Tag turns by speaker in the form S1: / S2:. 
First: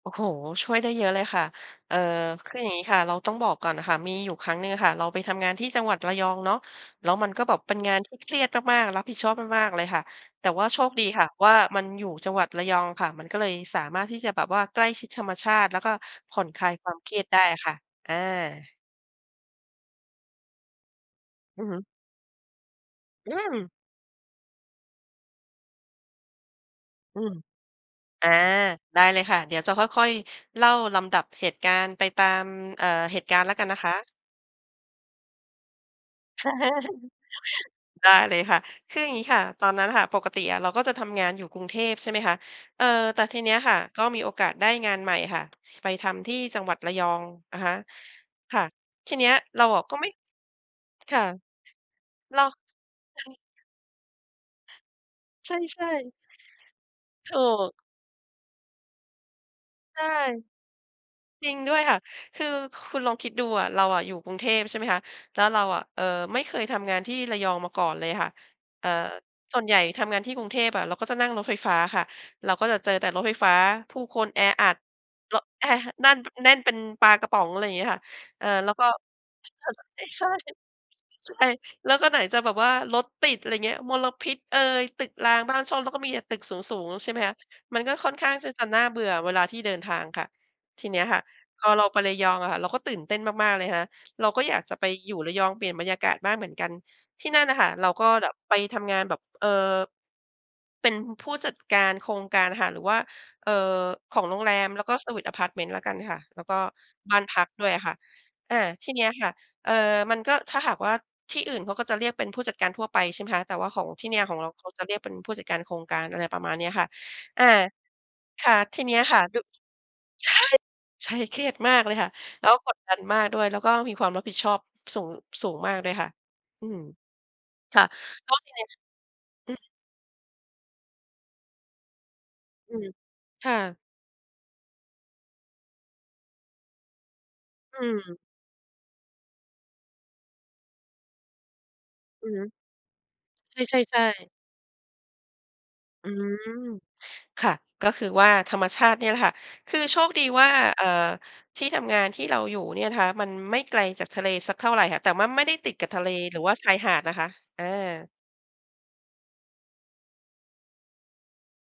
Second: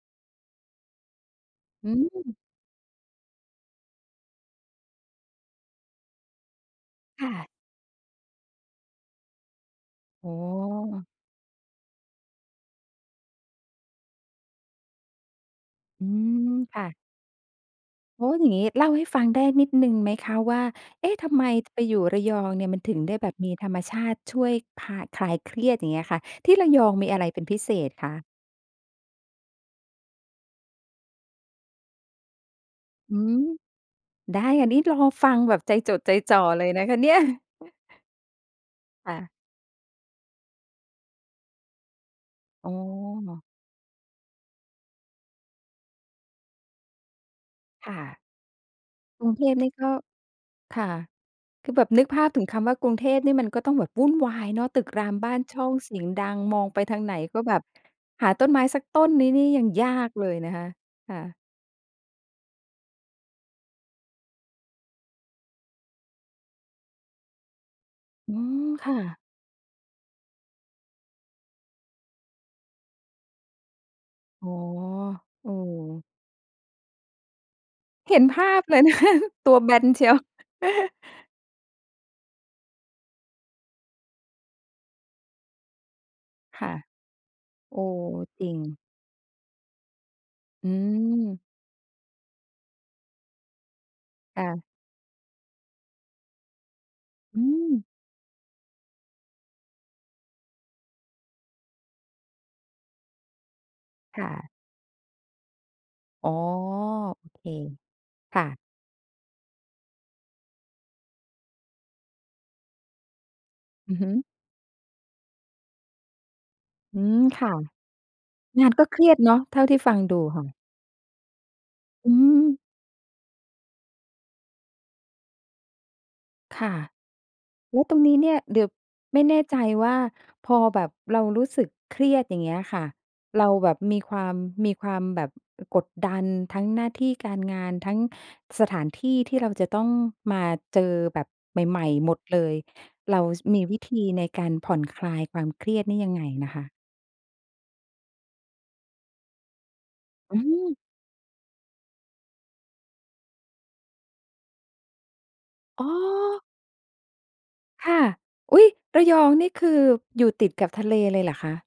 S1: โอ้โฮ ช่วยได้เยอะเลยค่ะ
S2: อื
S1: เอ่อ
S2: ม
S1: คืออย่างงี้ค่ะ เราต้องบอกก่อนน่ะค่ะ มีอยู่ครั้งหนึ่งอะค่ะ เราไปทำงานที่จังหวัดระยองเนาะ แล้ว
S2: ค
S1: มั
S2: ่
S1: นก็
S2: ะ
S1: แบบเป็นงานที่เครียดมาก ๆ รับผิดชอบมาก ๆ เลยค่ะ
S2: โอ้
S1: แต
S2: โ
S1: ่ว่าโชคด
S2: ฮ!
S1: ีค่ะว่า มันอยู่จังหวัดระยองค่ะ มันก็เลยสามารถที่จะแบบว่าใกล้ชิดธรรมชาติ แล้วก็
S2: อื
S1: ผ่อน
S2: ม
S1: คลาย
S2: ค่
S1: คว
S2: ะ
S1: ามเครียดได้อะค่ะ อา
S2: โอ้ อย่างงี้เล่าให้ฟังได้นิดหนึ่งไหมคะว่า เอ๊ะ ทำไม
S1: อือฮ
S2: ไ
S1: ึ
S2: ปอยู่ระยองเนี่ย มันถึงได้แบ
S1: อื
S2: บมี
S1: ม
S2: ธรรมชาติช่วยคลาย คลายเครียดอย่างเงี้ยค่ะ ที่ระยองมี
S1: อ
S2: อะ
S1: ื
S2: ไร
S1: ม
S2: เป็นพิเศษคะ?
S1: อา ได้เลยค่ะ เดี๋ยวจะค่อย ๆ เล่าลำดับเหตุการณ์ไปตาม เอ่อ
S2: อื
S1: เหตุก
S2: ม
S1: ารณ์แล้วกันนะคะ
S2: ได้ค่ะ นี่รอฟังแบบใจจดใจจ่อเลยนะคะเนี่ย
S1: ได้เลยค่ะ คืออย
S2: ค
S1: ่า
S2: ่
S1: งงี
S2: ะ
S1: ้ค่ะ ตอนนั้นค่ะ ปกติอะเราก็จะทำงานอยู่กรุงเทพ ใช่ไหมคะ
S2: อ๋อ
S1: เอ่อ แต่ทีเนี้ยค่ะ ก็มีโอกาสได้งานใหม่ค่ะ ไปทำที่จังหวัดระยอง อะฮะ
S2: ค่ะ
S1: ค่ะ ทีเ
S2: ก
S1: นี
S2: ร
S1: ้
S2: ุ
S1: ย
S2: งเทพ
S1: เรา
S2: นี่
S1: อะ
S2: ก็
S1: ก็ไม่
S2: ค่ะ
S1: ค่ะ
S2: คือแบบนึกภาพ
S1: เร
S2: ถึ
S1: า
S2: งคำว่า กรุงเทพ
S1: ใช่
S2: นี่มันก็
S1: ค่ะ
S2: ต้องแบบวุ่นวายเนาะ ตึกรามบ้าน
S1: ใ
S2: ช่อง
S1: ช่
S2: เสียง
S1: ๆ
S2: ดัง มองไปทางไหน
S1: ถ
S2: ก
S1: ู
S2: ็แบบ
S1: ก
S2: หาต้นไม้สักต้นนี้เนี่ยยังย
S1: ใช
S2: า
S1: ่
S2: กเลยนะคะ ค่ะ
S1: จริงด้วยค่ะ คือคุณลองคิดดูอะ เราอะอยู่กรุงเทพ ใช่ไหมคะ แล้วเราอะ เอ่อ ไม่เคยทำงานที่ระยองมาก่อนเลยค่ะ
S2: อืม
S1: เอ
S2: ค
S1: ่อ
S2: ่ะ
S1: ส่วนใหญ่ทำงานที่กรุงเทพอะ เราก็จะนั่งรถไฟฟ้าค่ะ เราก็จะเจอแต่รถไฟฟ้า ผู้คนแอ
S2: อ๋อ
S1: อัด เลาะ
S2: เอ
S1: แอะ
S2: อ
S1: นั่น แน่นเป็นปลากระป๋อง อะไรอย่างเงี้ยค่ะ
S2: เห็นภ
S1: เอ่อ
S2: าพ
S1: แล้
S2: เ
S1: ว
S2: ล
S1: ก
S2: ย
S1: ็
S2: นะ คะ ตัว
S1: ค
S2: แ
S1: ่
S2: บ
S1: ะ ใช
S2: นเช
S1: ่
S2: ียว
S1: ใช่ ใช่ แล้วก็ไหนจะแบบว่ารถติด อะไรเงี้ย มลพิษเอย ตึกรามบ้านช่อง แล้วก็มีแต่ตึกส
S2: ค่ะ
S1: ูง ๆ ใช่ไหมคะ
S2: โ
S1: ม
S2: อ
S1: ัน
S2: ้
S1: ก็ค่อนข้างท
S2: จร
S1: ี่
S2: ิง
S1: จะน่าเบื่อเวลาที่เดินทางค่ะ
S2: อื
S1: ทีเนี้ยค่ะ
S2: ม
S1: พอเราไประยองอะค่ะ เราก็ตื่นเต้นมาก ๆ เลยค่ะ เรา
S2: ค
S1: ก็
S2: ่
S1: อยา
S2: ะ
S1: กจะไปอยู่ระยองเปลี่ยนบรรยากาศบ้างเหมือนกัน ที่
S2: อ
S1: นั
S2: ื
S1: ่นน่ะค่ะ
S2: ม
S1: เราก็แบบไปทำงานแบบ เอ่อ เป็นผู้จัดการโครงการค่ะ หรือว่า เอ่อ ข
S2: ค
S1: อง
S2: ่
S1: โร
S2: ะ
S1: งแรม แล้วก็เซอร์วิซอะพารต์เมนต์แล้วกันค่ะ
S2: อ๋อ
S1: แล้วก็บ้า
S2: โ
S1: น
S2: อ
S1: พ
S2: เค
S1: ักด้วยอะค่ะ
S2: ค่
S1: อ่า
S2: ะ
S1: ที่เนี้ยค่ะ เอ่อ มันก็ ถ้าหากว่าที่อื่นเขาก็จะเรียกเป็นผู้จัดการทั่วไป ใช่ไหมคะ แต่ว่าของ
S2: อือ
S1: ท
S2: ฮ
S1: ี่
S2: ึ
S1: เนี่ย ของเราเขาจะเรียกเป็นผู้จัดการโครงการ อะไรประมาณเนี้ยค่ะ
S2: อืม
S1: อ
S2: ค
S1: ่า
S2: ่ะ
S1: ค่ะ
S2: งาน
S1: ที
S2: ก็
S1: เน
S2: เ
S1: ี้
S2: ค
S1: ย
S2: รีย
S1: ค
S2: ด
S1: ่ะ
S2: เนา
S1: ด
S2: ะ เท่าที่ฟังดู
S1: ใช่
S2: ค่ะ
S1: ใช่ เครียดมากเลยค่
S2: อ
S1: ะ
S2: ื
S1: แล้
S2: ม
S1: วกดดันมากด้วย แล้วก็มีความรับผิดชอบสูง สูงมากด้วยค่ะ
S2: ค
S1: อื
S2: ่ะ
S1: ม
S2: โอ
S1: ค
S2: ้
S1: ่ะ
S2: ตรงนี้เน
S1: ก
S2: ี่
S1: ็
S2: ย
S1: ที
S2: เด
S1: เน
S2: ี
S1: ี
S2: ๋
S1: ้
S2: ย
S1: ย
S2: ว ไม่แน่
S1: อื
S2: ใจ
S1: ม
S2: ว่าพอแบบเรารู้สึกเครียดอย่างเงี้ย
S1: อื
S2: ค่ะ
S1: ม
S2: เร
S1: ค
S2: า
S1: ่
S2: แบ
S1: ะ
S2: บมีความ มีความแบบกดดันทั้งหน้าที่การงาน
S1: อื
S2: ทั้ง
S1: ม
S2: สถานที่ที่เราจะต้องมาเจอแบบใหม่ ๆ หมด
S1: อือ
S2: เล
S1: ฮึ
S2: ย เรา ส
S1: ใ
S2: มีว
S1: ช
S2: ิธ
S1: ่
S2: ี
S1: ๆ
S2: ใน
S1: ๆ
S2: การผ่อนคลายความเครียดนี่
S1: อ
S2: ย
S1: ื
S2: ังไง
S1: ม
S2: นะคะ?
S1: ค่ะ ก็คือว่าธรรมชาติเนี่ยแหละค่ะ คือโชคดี
S2: อื
S1: ว่า
S2: ม
S1: เอ่อ ที่ทำงานที่เราอยู่เนี่ยนะคะ มันไม่ไกลจากทะเลสักเท่าไรค่ะ แต่ว่าไม่ได้ติด
S2: อ
S1: ก
S2: ๋
S1: ับทะเล หรื
S2: อ
S1: อว่าชายหาดนะคะ อ
S2: ค่ะ
S1: า
S2: อุ๊ย ระยองนี่คือ อยู่ติดกับทะเลเลยเหรอคะ?